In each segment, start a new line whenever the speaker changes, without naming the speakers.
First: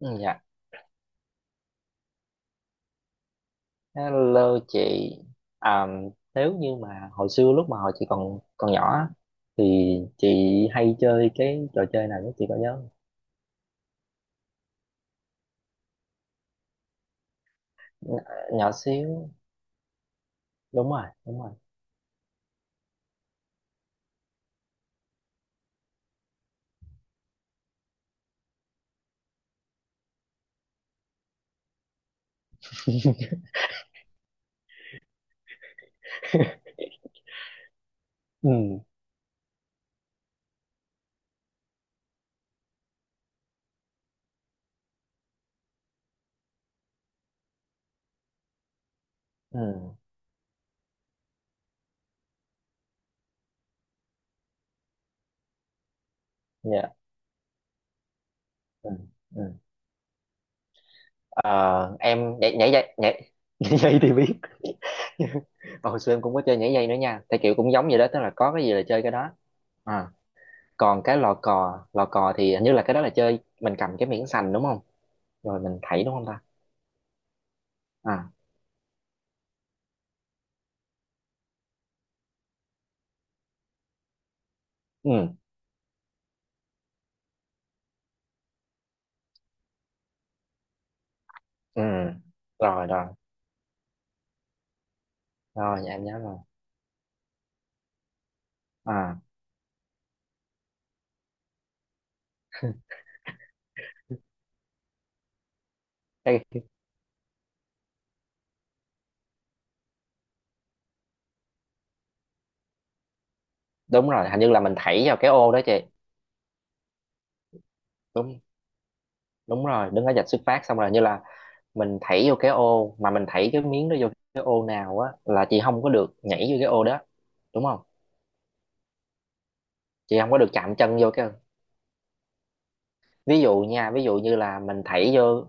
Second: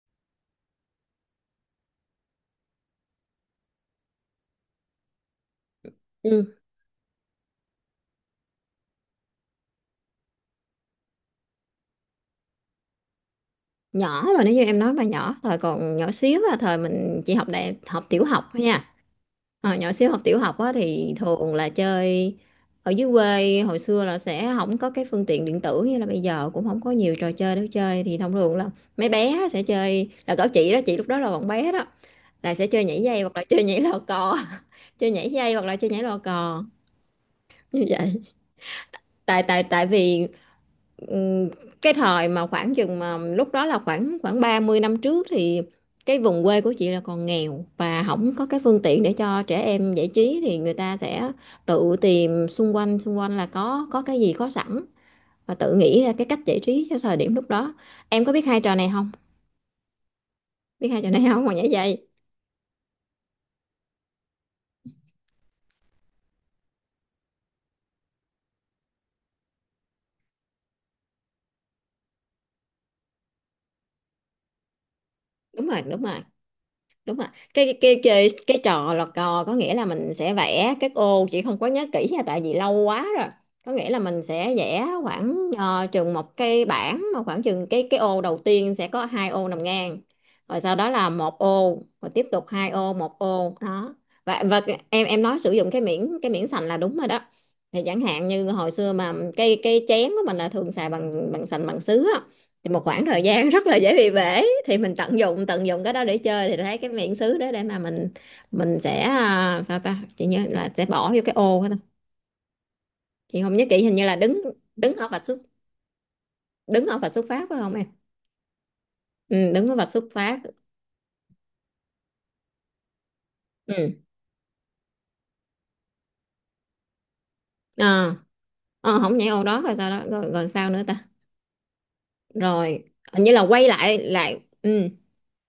Ừ, dạ, hello chị. À, nếu
Ừ.
như mà hồi xưa lúc mà hồi chị còn còn nhỏ á, thì chị hay chơi cái trò chơi nào nhất chị có nhớ không?
Nhỏ rồi, nếu như em nói mà nhỏ thời còn nhỏ xíu là thời mình chỉ học đại học tiểu học thôi
Nhỏ
nha.
xíu,
Ờ, nhỏ xíu học tiểu học á,
đúng rồi,
thì
đúng rồi.
thường là chơi ở dưới quê. Hồi xưa là sẽ không có cái phương tiện điện tử như là bây giờ, cũng không có nhiều trò chơi để chơi, thì thông thường là mấy bé sẽ chơi. Là có chị đó, chị lúc đó là còn bé đó, là sẽ chơi nhảy dây hoặc là chơi nhảy lò cò. Chơi nhảy dây hoặc là chơi nhảy lò cò như vậy.
Ừ,
Tại tại tại vì ừm, cái thời mà khoảng chừng mà lúc đó là khoảng khoảng 30 năm trước, thì cái vùng quê của chị là còn nghèo và không có cái phương tiện để cho
ừ,
trẻ em giải trí, thì người ta sẽ tự tìm xung quanh. Xung quanh là có cái gì có sẵn và tự nghĩ ra cái cách giải trí cho
dạ,
thời điểm lúc đó. Em có biết hai trò này
ừ,
không?
ừ.
Biết hai trò này không mà Nhảy
Ờ,
dây.
em nhảy nhảy dây, nhảy nhảy dây thì biết. Mà hồi xưa em cũng có chơi nhảy dây nữa nha. Theo kiểu cũng giống vậy đó, tức là có cái gì là chơi cái đó. À, còn cái lò cò thì hình như là cái đó là chơi mình cầm cái miếng sành đúng không? Rồi
Đúng
mình
rồi, đúng
thảy đúng
rồi.
không ta?
Đúng ạ, cái cái cái cái,
À,
cái trò lọt cò có nghĩa là mình sẽ vẽ các ô. Chỉ không có nhớ kỹ nha tại vì lâu quá rồi. Có nghĩa là mình sẽ vẽ
ừ,
khoảng chừng một cái bảng mà khoảng chừng cái ô đầu tiên sẽ có hai ô nằm ngang, rồi sau đó là một ô,
ừ,
rồi tiếp tục hai
rồi
ô,
rồi
một ô đó. Và em nói sử dụng cái
rồi, dạ em
miếng
nhớ
cái
rồi.
miếng sành là đúng rồi đó. Thì chẳng hạn như hồi xưa mà
À,
cái chén của mình là thường xài bằng bằng sành bằng sứ á. Thì một khoảng thời gian rất là dễ bị bể thì mình tận dụng cái đó để
cái
chơi. Thì thấy cái miệng xứ đó để mà mình sẽ sao ta, chị nhớ là sẽ bỏ vô cái ô đó thôi. Chị không nhớ kỹ, hình như
đúng
là
rồi, hình
đứng
như là mình
đứng
thảy
ở
vào
vạch
cái
xuất
ô đó chị.
đứng ở vạch xuất phát phải không em?
Đúng,
Ừ,
đúng
đứng ở vạch
rồi,
xuất
đứng ở vạch
phát.
xuất phát xong rồi như là mình thảy vô cái ô mà mình thảy cái miếng đó
Ừ.
vô. Cái ô nào á là chị không có được nhảy vô cái ô đó, đúng không,
à, Không nhảy ô đó, rồi sao đó,
chị
rồi,
không có được
rồi sao
chạm
nữa
chân
ta?
vô cái,
Rồi hình như là
ví dụ
quay
nha,
lại
ví dụ như
lại
là mình
Ừ,
thảy vô,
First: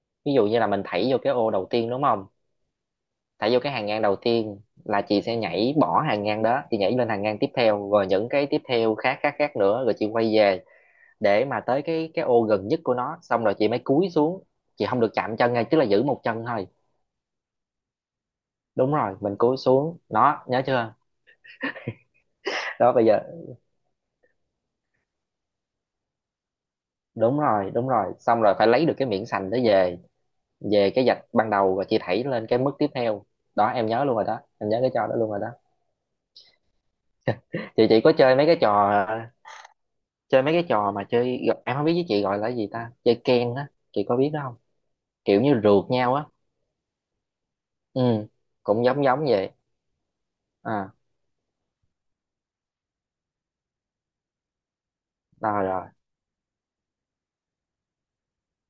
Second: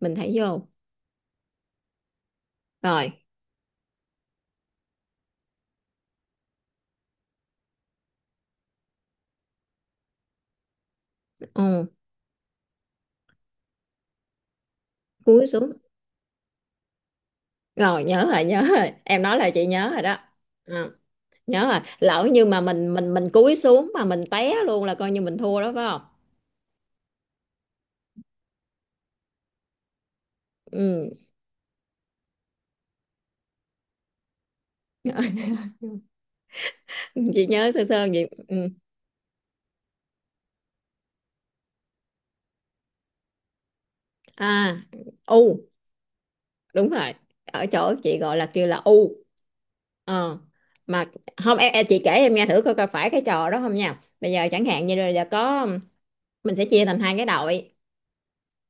mình thấy
ví dụ như
vô.
là mình thảy vô cái ô đầu tiên đúng không,
Rồi
thảy vô cái hàng ngang đầu tiên là chị sẽ nhảy bỏ hàng ngang đó, chị nhảy lên hàng ngang tiếp theo rồi những cái tiếp theo khác khác khác nữa, rồi chị quay về để mà tới
ừ,
cái ô gần nhất của nó, xong rồi chị mới cúi xuống, chị không được chạm
cúi
chân ngay,
xuống.
tức là giữ một chân thôi.
Rồi nhớ rồi, nhớ rồi,
Đúng rồi,
em nói
mình
là
cúi
chị nhớ
xuống
rồi đó.
đó nhớ
Ờ.
chưa.
Nhớ rồi, lỡ như mà
Đó
mình,
bây
mình
giờ,
mình cúi xuống mà mình té luôn là coi như mình thua đó phải không?
đúng rồi đúng rồi, xong rồi phải lấy được cái miếng sành đó về, về cái
Ừ.
vạch ban đầu rồi chị thảy lên cái mức tiếp theo. Đó em nhớ luôn rồi đó, em nhớ cái trò đó luôn rồi đó.
Chị nhớ
chị
sơ
chị
sơ
có
gì.
chơi mấy cái
Ừ.
trò, chơi mấy cái trò mà chơi, em không biết với chị gọi là gì ta, chơi ken á chị có biết đó
À,
không, kiểu như
u.
rượt nhau á.
Đúng rồi. Ở chỗ chị
Ừ,
gọi là kêu là
cũng giống
u.
giống vậy.
Ờ.
À,
Mà không em, em chị kể em nghe thử coi, coi phải cái trò đó không nha. Bây giờ chẳng hạn như là
rồi
có,
rồi,
mình sẽ chia thành hai cái đội.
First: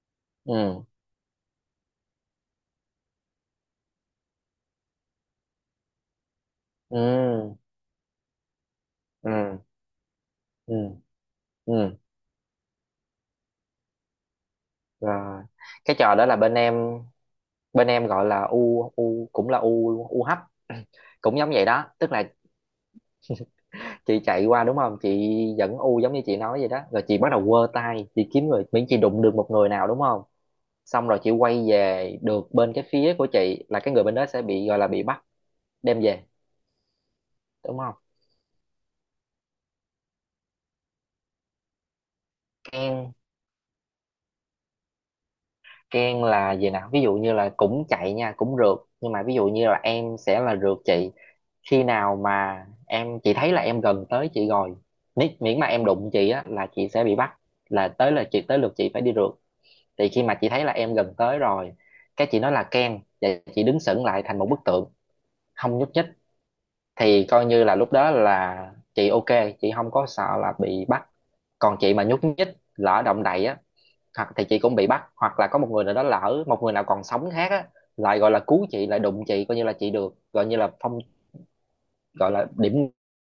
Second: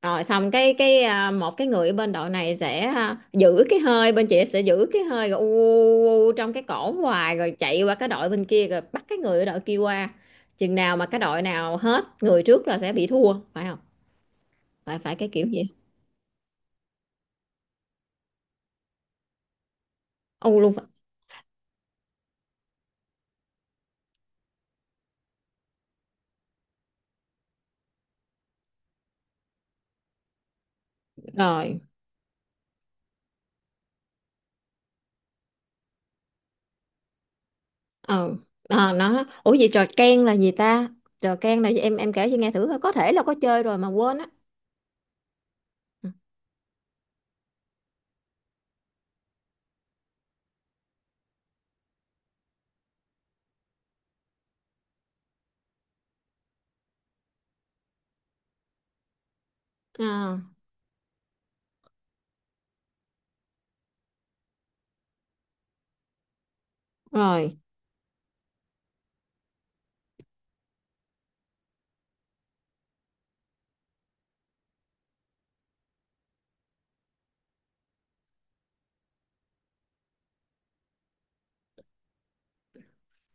Rồi xong cái
ừ,
cái à, một cái người ở bên đội này sẽ giữ cái hơi, bên chị sẽ giữ cái hơi rồi u, u, u trong cái cổ hoài rồi
ừ,
chạy qua cái đội bên kia, rồi bắt cái
ừ,
người ở đội kia qua. Chừng
ừ,
nào mà cái đội nào
ừ,
hết người trước là sẽ bị thua phải không? Phải phải cái
rồi,
kiểu gì.
cái trò đó là bên em, bên em gọi là u u, cũng là u u hấp.
U luôn phải.
Cũng giống vậy đó, tức là chị chạy qua đúng không chị, dẫn u giống như chị nói vậy đó, rồi chị bắt đầu quơ tay, chị kiếm người, miễn chị đụng được một người nào đúng không, xong rồi chị quay
Rồi.
về được bên cái phía của chị là cái người bên đó sẽ bị gọi là bị bắt, đem về, đúng không.
Ờ. Ờ, ủa vậy trò ken là gì ta? Trò ken là gì Em kể cho nghe thử coi. Có thể
Ken,
là có chơi rồi mà quên á. Ừ.
Ken là gì nào, ví dụ như là cũng chạy nha, cũng rượt, nhưng mà ví dụ như là em sẽ là rượt chị, khi nào mà chị thấy là em gần tới chị rồi, miễn mà em đụng chị á là chị sẽ bị bắt, là tới là chị tới lượt chị phải đi rượt, thì khi mà
Ờ.
chị thấy là em gần tới rồi, cái chị nói là Ken và chị đứng sững lại thành một bức tượng, không nhúc nhích, thì coi
Rồi.
như là lúc đó là chị ok, chị không có sợ là bị bắt, còn chị mà nhúc nhích, lỡ động đậy á, hoặc thì chị cũng bị bắt, hoặc là có một người nào đó, lỡ một người nào còn sống khác á, lại gọi là cứu chị, lại đụng chị, coi như là chị được gọi như là phong, gọi là điểm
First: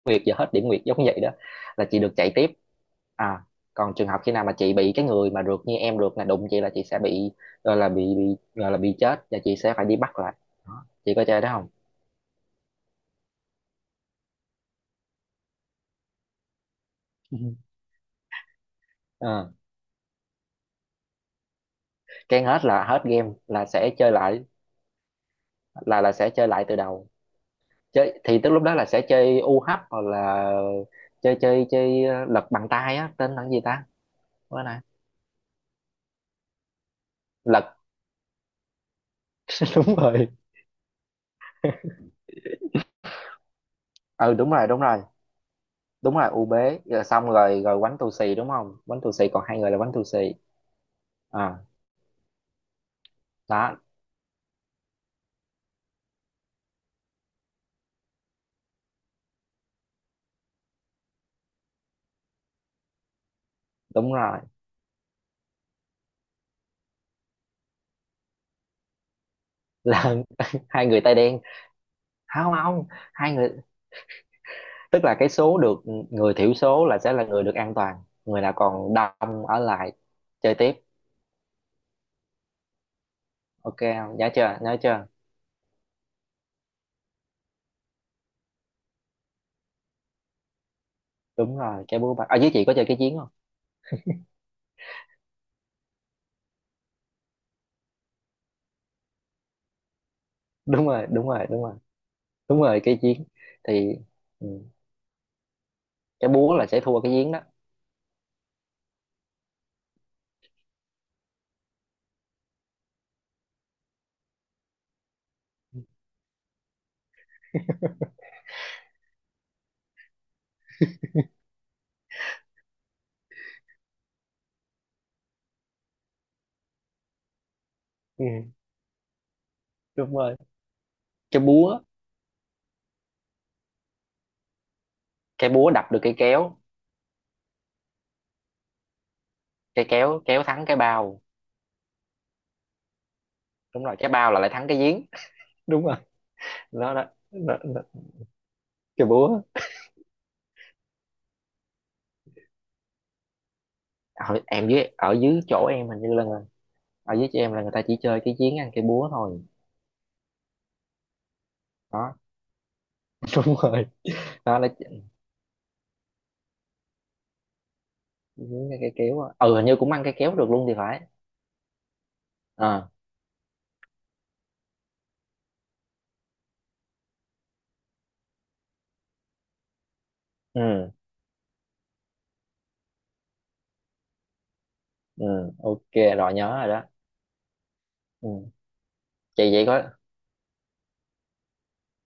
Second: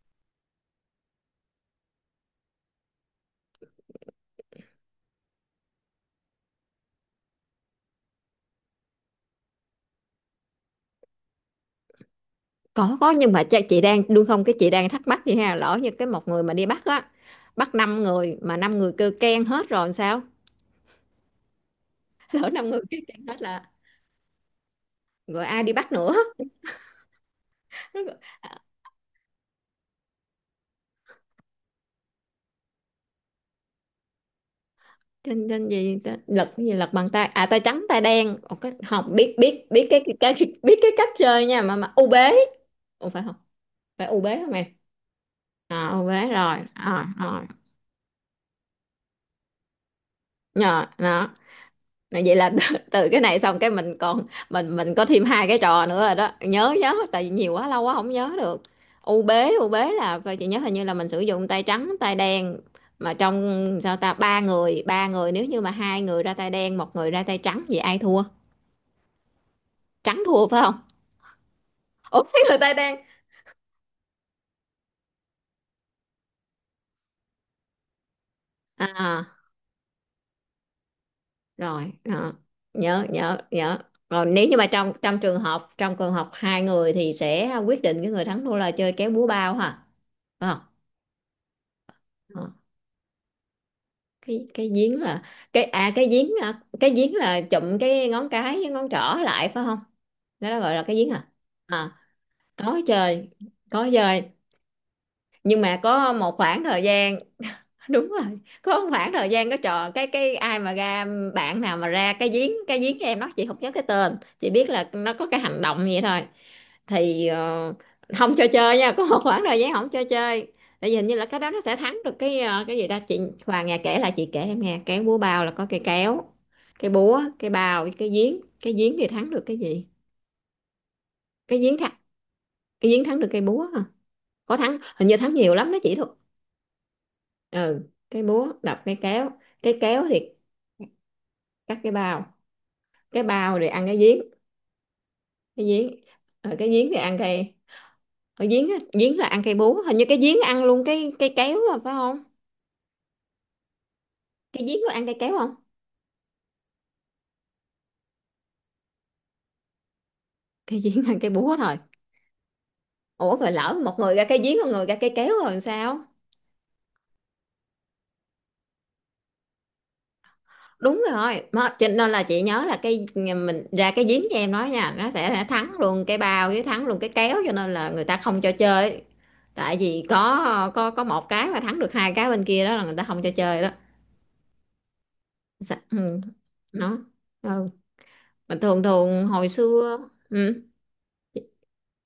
nguyệt, giờ hết điểm nguyệt giống vậy đó, là chị được chạy tiếp. À, còn trường hợp khi nào mà chị bị cái người mà rượt như em rượt là đụng chị là chị sẽ bị gọi là bị gọi là bị chết, và chị sẽ phải đi bắt lại. Đó, chị có chơi đó không.
Có nhưng mà cha, chị đang đúng không? Cái chị đang thắc mắc vậy ha, lỡ như cái một người mà đi bắt á,
Ừ.
bắt năm người mà năm người kêu keng
Ờ,
hết rồi làm sao?
cái
Lỡ
hết
năm người
là
kêu
hết
keng
game
hết là,
là sẽ chơi lại,
rồi ai đi bắt
là
nữa?
sẽ chơi lại từ đầu, chơi thì tức lúc đó là sẽ chơi u UH hoặc là chơi chơi chơi lật bằng tay á tên là cái gì ta, bữa nay
trên trên gì ta- lật cái gì, lật bằng tay à, tay
lật.
trắng tay đen. Ồ, cái không biết biết biết
Đúng rồi,
cái biết cái cách chơi nha, mà u bế. Ủa phải không? Phải u
ừ
bế
đúng
không em?
rồi, đúng rồi,
À, u
đúng
bế
rồi, u
rồi,
bế rồi,
à
xong
rồi.
rồi rồi quánh tù xì đúng không, quánh tù xì còn hai người là quánh tù xì.
Nhờ đó.
À,
Vậy là từ cái này xong cái
đó
mình còn, mình có thêm hai cái trò nữa rồi đó. Nhớ nhớ, tại vì nhiều quá, lâu quá không nhớ được. U bế là, và chị nhớ hình như là mình sử dụng tay trắng tay đen. Mà trong, sao
đúng
ta,
rồi,
ba người nếu như mà hai người ra tay đen, một người ra tay trắng vậy ai thua?
là
Trắng thua phải không?
hai người tay đen,
Ủa, cái
không
người tay
không,
đen.
hai người, tức là cái số được, người thiểu số là sẽ là người được an toàn, người nào còn
À
đông ở lại chơi tiếp,
rồi. À, nhớ nhớ
ok
nhớ.
không, nhớ
Còn nếu như
chưa,
mà
nhớ
trong
chưa.
trong trường hợp hai người thì sẽ quyết định cái người thắng thua là chơi kéo búa bao hả, phải không?
Đúng rồi cái búa bạc ở dưới, chị có chơi cái chiến không.
Cái giếng là, cái cái giếng, cái giếng là chụm cái ngón cái với ngón trỏ lại phải không? Đó là gọi là
Đúng
cái
rồi,
giếng à?
đúng rồi, đúng rồi,
À,
đúng
có
rồi cái chiến
chơi. Có
thì
chơi
ừ,
nhưng mà có
cái
một
búa
khoảng
là sẽ
thời
thua cái
gian.
giếng đó.
Đúng rồi, có một khoảng thời gian có trò, cái ai mà ra, bạn nào mà ra cái giếng cho em nó, chị không nhớ cái tên, chị biết là nó có cái hành động vậy thôi. Thì không cho chơi nha, có một khoảng thời gian không cho chơi. Tại vì hình như là cái đó nó sẽ thắng được cái, cái gì ta, chị Hoàng nghe kể, là chị kể em nghe. Cái búa bao là có cây kéo, cái búa, cái bao với cái
Ừ,
giếng cái giếng thì thắng được cái gì?
đúng rồi cái
Cái giếng
búa,
thắng. Cái giếng thắng được cây búa hả? Có thắng, hình như thắng
cái
nhiều
búa
lắm đó
đập
chị
được
thôi.
cái kéo,
Ừ, cái búa đập cái kéo, cái
cái
kéo
kéo
thì
kéo thắng cái bao,
cắt cái bao, cái bao rồi
đúng
ăn
rồi
cái
cái
giếng.
bao là lại thắng cái giếng,
Cái
đúng
giếng.
rồi,
Ờ, cái giếng
nó
thì
đó,
ăn cây.
nó
Ở giếng á,
cái
giếng là ăn
búa.
cây búa, hình như cái giếng ăn luôn cái cây kéo à, phải không?
Ở,
Cái
em
giếng
dưới
có ăn
ở
cây kéo
dưới
không?
chỗ em hình như là, ở dưới chỗ em là người ta chỉ chơi cái giếng ăn cái búa thôi.
Cái giếng ăn cây búa thôi.
Đó.
Ủa rồi
Đúng
lỡ
rồi,
một người ra cái giếng,
đó là
một người ra cây kéo rồi làm sao?
giếng ăn cái kéo á. Ừ hình như cũng ăn cái kéo được luôn thì phải.
Đúng rồi, mà cho nên là chị nhớ là
À,
cái, mình ra cái giếng cho em nói nha, nó sẽ thắng luôn cái bao với thắng luôn cái kéo, cho nên là người ta không cho chơi. Tại vì có, có
ừ,
có một cái mà thắng được hai cái bên kia, đó là người ta không cho chơi đó.
ừ
Dạ,
ok
ừ.
rồi nhớ rồi đó.
Nó. Ừ.
Ừ.
Mà thường thường hồi
Chị vậy có,
xưa. Ừ,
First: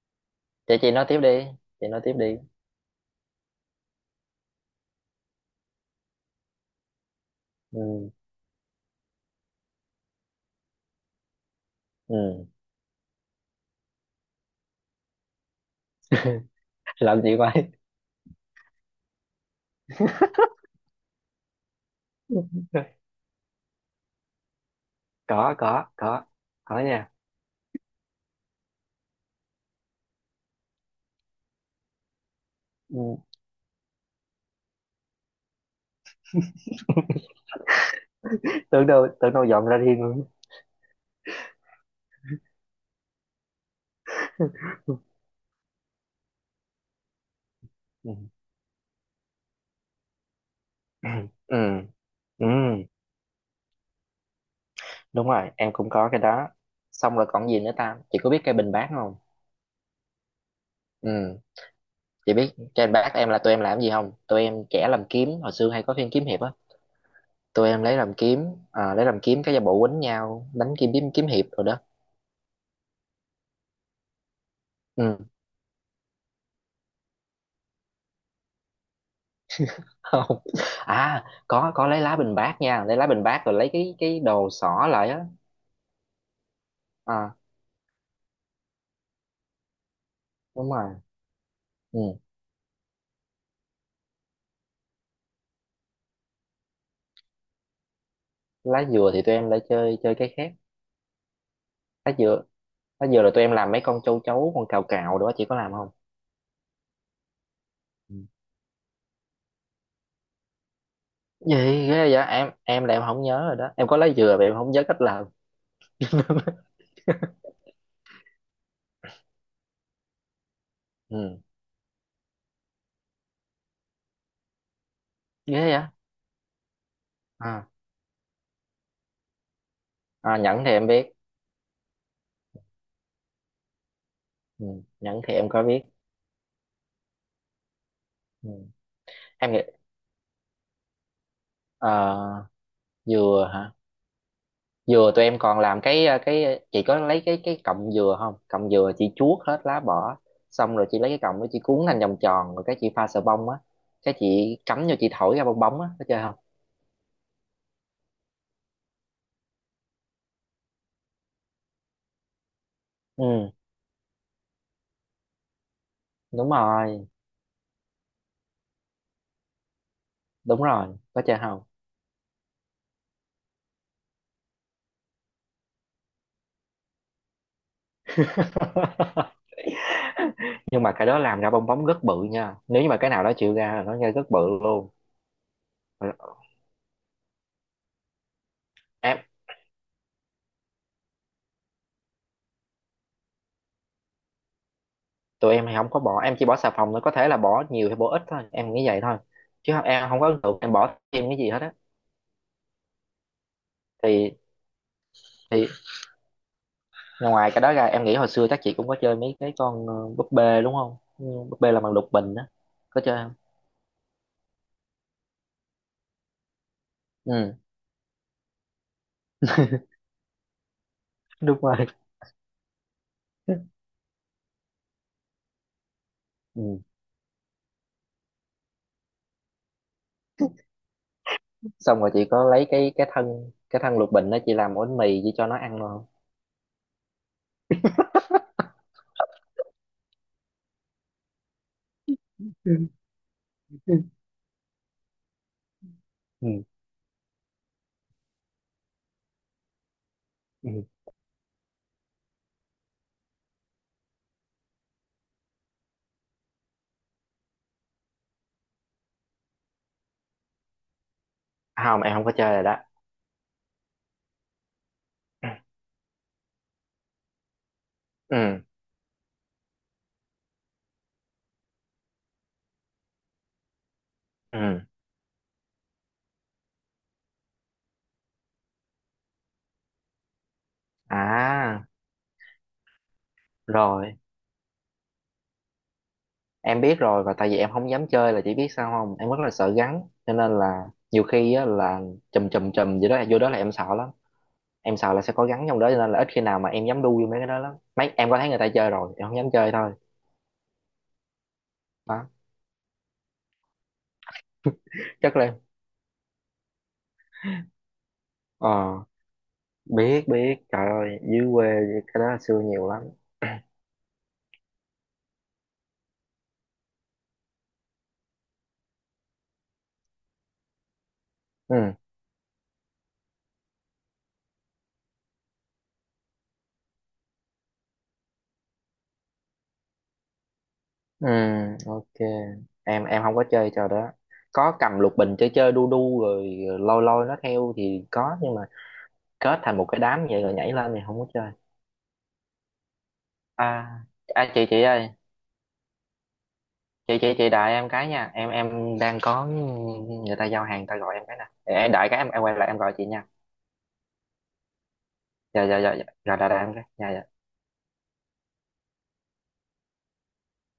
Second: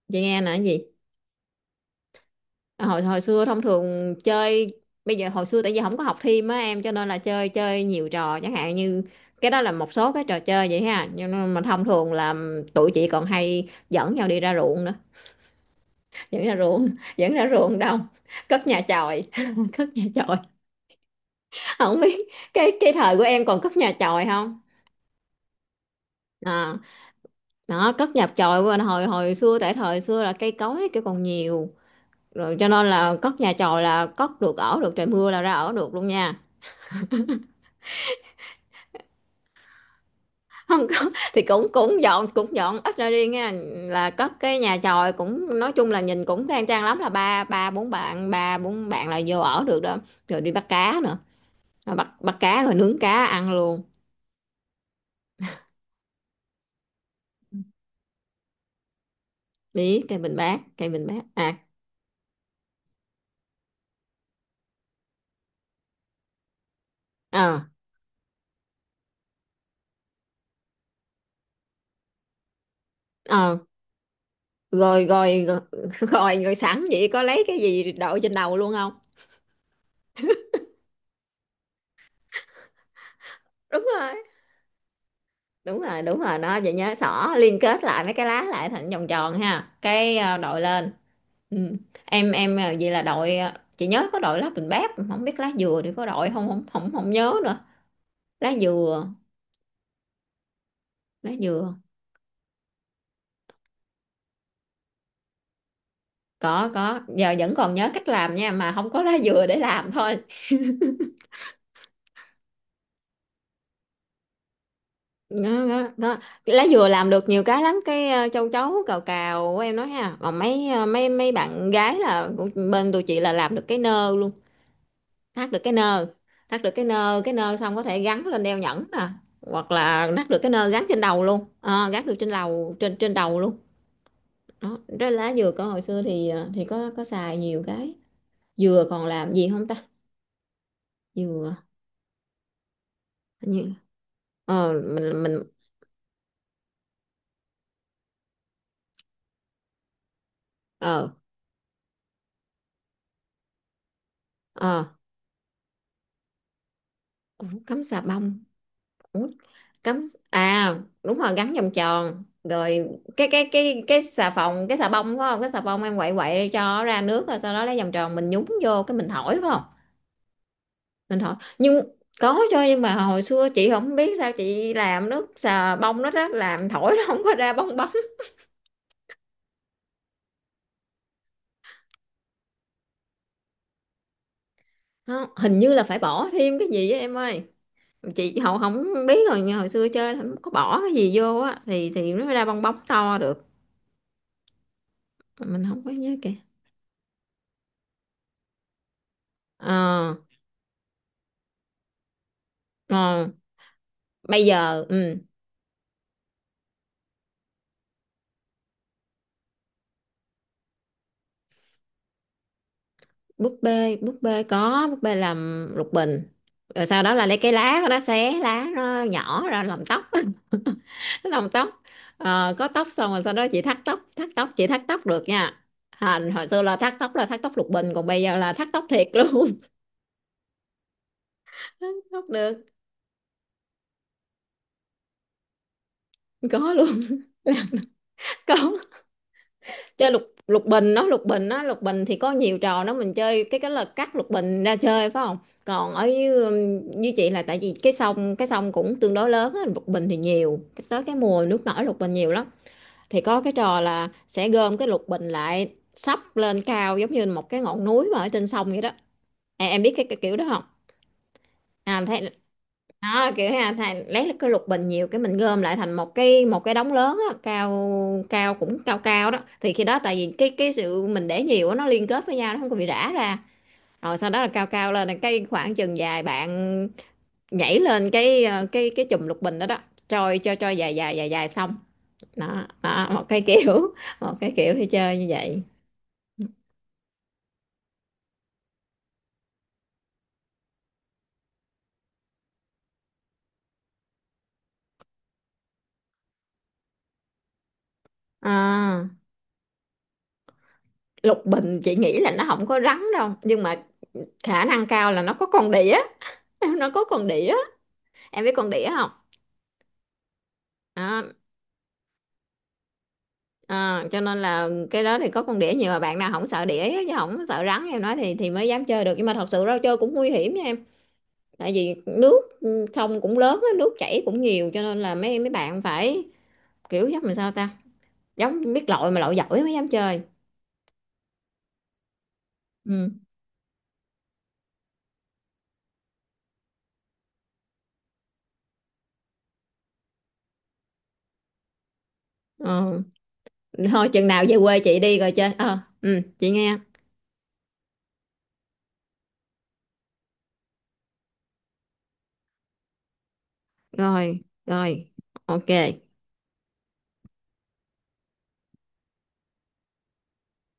chị nghe nè, cái
chị
gì?
chị nói tiếp đi, chị nói tiếp đi.
Hồi hồi xưa thông thường chơi, bây giờ hồi xưa tại vì không có học thêm á em, cho nên là chơi chơi nhiều
Ừ,
trò, chẳng hạn như, cái đó là một số cái trò chơi vậy ha. Nhưng mà thông thường là
ừ.
tụi chị còn hay dẫn nhau đi ra ruộng nữa. Dẫn ra ruộng.
Làm
Dẫn
gì
ra
vậy.
ruộng đông. Cất nhà chòi. Cất nhà chòi, không biết cái thời của em còn cất nhà chòi không?
có có có
à,
có nha,
Đó, cất nhà chòi của anh hồi hồi xưa, tại thời xưa là cây cối cái còn nhiều, rồi cho nên
ừ.
là cất nhà chòi là cất được, ở được, trời mưa là ra ở được luôn nha.
Tưởng đâu tưởng đâu dọn ra riêng luôn.
Không có thì cũng cũng dọn, cũng dọn ít ra đi nha, là cất cái nhà chòi cũng, nói chung là nhìn cũng khang trang lắm, là ba
Ừ.
ba bốn bạn là vô ở được đó. Rồi đi bắt cá
Ừ,
nữa.
ừ,
Rồi bắt bắt
ừ,
cá rồi nướng cá ăn luôn.
đúng rồi em cũng có cái đó, xong rồi còn gì nữa ta, chị có biết cây bình bát không.
Cây bình bát, cây bình
Ừ,
bát à?
chị biết cây bình bát, em là tụi em làm gì không, tụi em trẻ làm kiếm, hồi xưa hay có phim kiếm hiệp á,
Ờ.
tụi em lấy làm kiếm. À, lấy làm kiếm cái giả bộ quýnh nhau đánh kiếm kiếm kiếm hiệp rồi đó.
Ờ. Rồi
Ừ.
rồi rồi. Rồi sẵn vậy có lấy cái gì đội trên đầu luôn không?
Không, à có lấy lá bình bát nha, lấy lá bình bát rồi lấy
Đúng
cái
rồi,
đồ xỏ lại á.
đúng rồi, đúng rồi đó. Vậy nhớ xỏ
À
liên kết lại mấy cái lá lại thành vòng tròn ha, cái đội
đúng
lên.
rồi,
Ừ.
ừ.
em vậy là đội chị nhớ có đội lá bình bát, không biết lá dừa thì có đội không, không không không nhớ nữa. Lá
Lá
dừa.
dừa thì tụi em lại chơi chơi cái khác.
Lá dừa.
Lá dừa, lá dừa là tụi em làm mấy con châu chấu con cào cào đó chị có làm không.
Có giờ vẫn còn nhớ cách
Ừ.
làm nha, mà không có lá dừa để làm thôi.
Gì ghê vậy, em là em không nhớ rồi đó, em có lá dừa mà em không nhớ cách làm.
Đó, đó, đó. Lá dừa làm được nhiều cái lắm. Cái châu chấu cào cào của em nói ha, còn mấy ờ, mấy mấy
Ừ
bạn gái là của bên tụi chị là làm được cái nơ luôn. Thắt được
ghê
cái
vậy.
nơ, thắt được cái nơ. Cái nơ
À,
xong có thể gắn lên đeo nhẫn nè, hoặc là thắt
à
được cái
nhẫn
nơ
thì
gắn
em
trên
biết.
đầu luôn. Ờ, Gắn được trên đầu, trên trên đầu luôn.
Ừ.
Đó, cái
Nhẫn
lá
thì em
dừa
có
có hồi
biết.
xưa thì thì có xài nhiều cái.
Ừ.
Dừa còn làm gì
Em nghĩ,
không ta? Dừa,
ờ, dừa hả.
như, ờ
Dừa
mình
tụi em
mình
còn làm cái cái chị có lấy cái cọng dừa không, cọng dừa chị chuốt hết lá bỏ, xong rồi chị
ờ.
lấy cái cọng đó chị cuốn thành vòng tròn rồi cái chị pha sờ bông á, cái chị cắm
Ờ,
vô chị thổi ra bong bóng á, có chơi không.
ủa, cắm xà bông? Ủa, cắm, à, đúng rồi, gắn vòng tròn rồi. cái cái
Ừ
cái cái xà phòng, cái xà bông phải không? Cái xà bông em quậy quậy
đúng
cho ra
rồi
nước, rồi sau đó lấy vòng tròn mình nhúng vô, cái mình thổi, phải không?
đúng rồi,
Mình
có
hỏi
chơi không.
nhưng có cho, nhưng mà hồi xưa chị không biết sao chị làm nước xà bông nó rất làm thổi nó không có ra bong bóng.
Nhưng mà cái đó làm ra bong bóng rất bự nha, nếu như mà cái nào đó chịu ra là nó ra rất bự luôn.
Không, hình như là phải bỏ thêm cái gì á em ơi. Chị hậu không
Em,
biết rồi, nhưng hồi xưa chơi là không có bỏ cái gì vô á thì nó mới ra bong bóng to được.
tụi
Mình
em thì
không
không
có
có
nhớ
bỏ,
kìa.
em chỉ bỏ xà phòng thôi, có thể là bỏ nhiều hay bỏ ít thôi em nghĩ vậy thôi, chứ
Ờ.
không, em không có ấn tượng em bỏ thêm cái gì hết á,
Ờ,
thì
bây giờ ừ,
thì ngoài cái đó ra em nghĩ hồi xưa chắc chị cũng có chơi mấy cái con búp bê đúng không, ừ, búp bê là bằng lục bình á, có chơi không.
búp bê, búp bê có, búp bê làm lục bình. Rồi sau đó là lấy cái
Ừ.
lá của nó, xé lá nó nhỏ ra làm tóc. Làm
Đúng
tóc.
rồi.
Ờ, có tóc xong rồi sau đó chị thắt tóc, thắt tóc, chị thắt tóc được nha. À, hồi xưa
Ừ.
là thắt tóc lục bình, còn bây giờ là thắt tóc thiệt luôn. Thắt
Xong rồi
tóc
chị có
được.
lấy cái cái thân lục bình đó chị làm bánh mì chị cho nó ăn luôn không.
Có luôn. Có. Chơi lục, lục bình nó, lục bình nó, lục bình thì có nhiều trò
Ừ.
đó. Mình chơi cái là cắt lục bình ra chơi phải không? Còn ở như,
Ừ.
như chị là tại vì cái sông, cái sông cũng tương đối lớn á, lục bình thì nhiều cái-
Ừ.
tới cái mùa nước nổi lục bình nhiều lắm. Thì có cái trò là sẽ gom cái lục bình lại sắp lên cao, giống như một cái ngọn núi mà ở trên sông vậy đó. Em biết cái kiểu đó không?
À, không
À,
em không
thấy
có chơi rồi đó.
đó, kiểu ha, thay lấy cái lục bình nhiều cái mình gom lại thành một cái đống lớn á, cao. Cao
Ừ,
cũng cao cao đó. Thì khi đó tại vì cái sự mình để nhiều á, nó liên kết với nhau, nó không có bị rã ra. Rồi sau đó là cao
ừ,
cao lên là cái khoảng chừng dài bạn nhảy lên cái cái chùm lục bình đó đó, trôi cho dài dài dài dài xong.
à
Đó, đó, một cái kiểu
rồi
một cái kiểu đi chơi như vậy.
em biết rồi, và tại vì em không dám chơi là chỉ biết sao không, em rất là sợ rắn, cho nên là nhiều khi á, là chùm chùm chùm gì đó vô đó là em sợ lắm, em sợ là sẽ có rắn trong đó, cho nên là ít khi nào mà em dám đu vô mấy cái đó lắm, mấy em có thấy người ta chơi
À,
rồi em không dám chơi thôi.
lục bình chị nghĩ
Đó
là nó không có rắn đâu, nhưng mà khả năng cao là nó
chắc
có
là em.
con đĩa. Nó có con đĩa. Em biết
Ờ
con đĩa không?
biết biết, trời ơi
À,
dưới quê cái đó xưa nhiều lắm.
à, cho nên là cái đó thì có con đĩa nhiều, mà bạn nào không sợ đĩa chứ không sợ rắn em nói thì mới dám chơi được. Nhưng mà thật sự ra chơi cũng nguy hiểm nha em. Tại
Ừ,
vì nước ừ, sông cũng lớn á, nước chảy cũng nhiều, cho nên là mấy mấy bạn phải kiểu giống làm sao ta, giống biết lội mà lội giỏi mới dám chơi.
ừ ok, em
Ừ.
em không có chơi trò đó, có cầm lục bình chơi chơi đu đu rồi lôi lôi nó theo thì có, nhưng mà kết thành một cái đám vậy rồi nhảy lên thì không có chơi.
Ờ.
À,
Thôi chừng nào
à
về quê
chị
chị
ơi
đi rồi chơi. Ờ, ừ, chị nghe.
chị đợi em cái nha, em đang có người ta giao hàng, người ta gọi em cái nè, để em đợi cái em quay lại em gọi chị nha.
Rồi, rồi,
Dạ dạ dạ dạ
ok.
rồi đợi, đợi em cái, dạ dạ.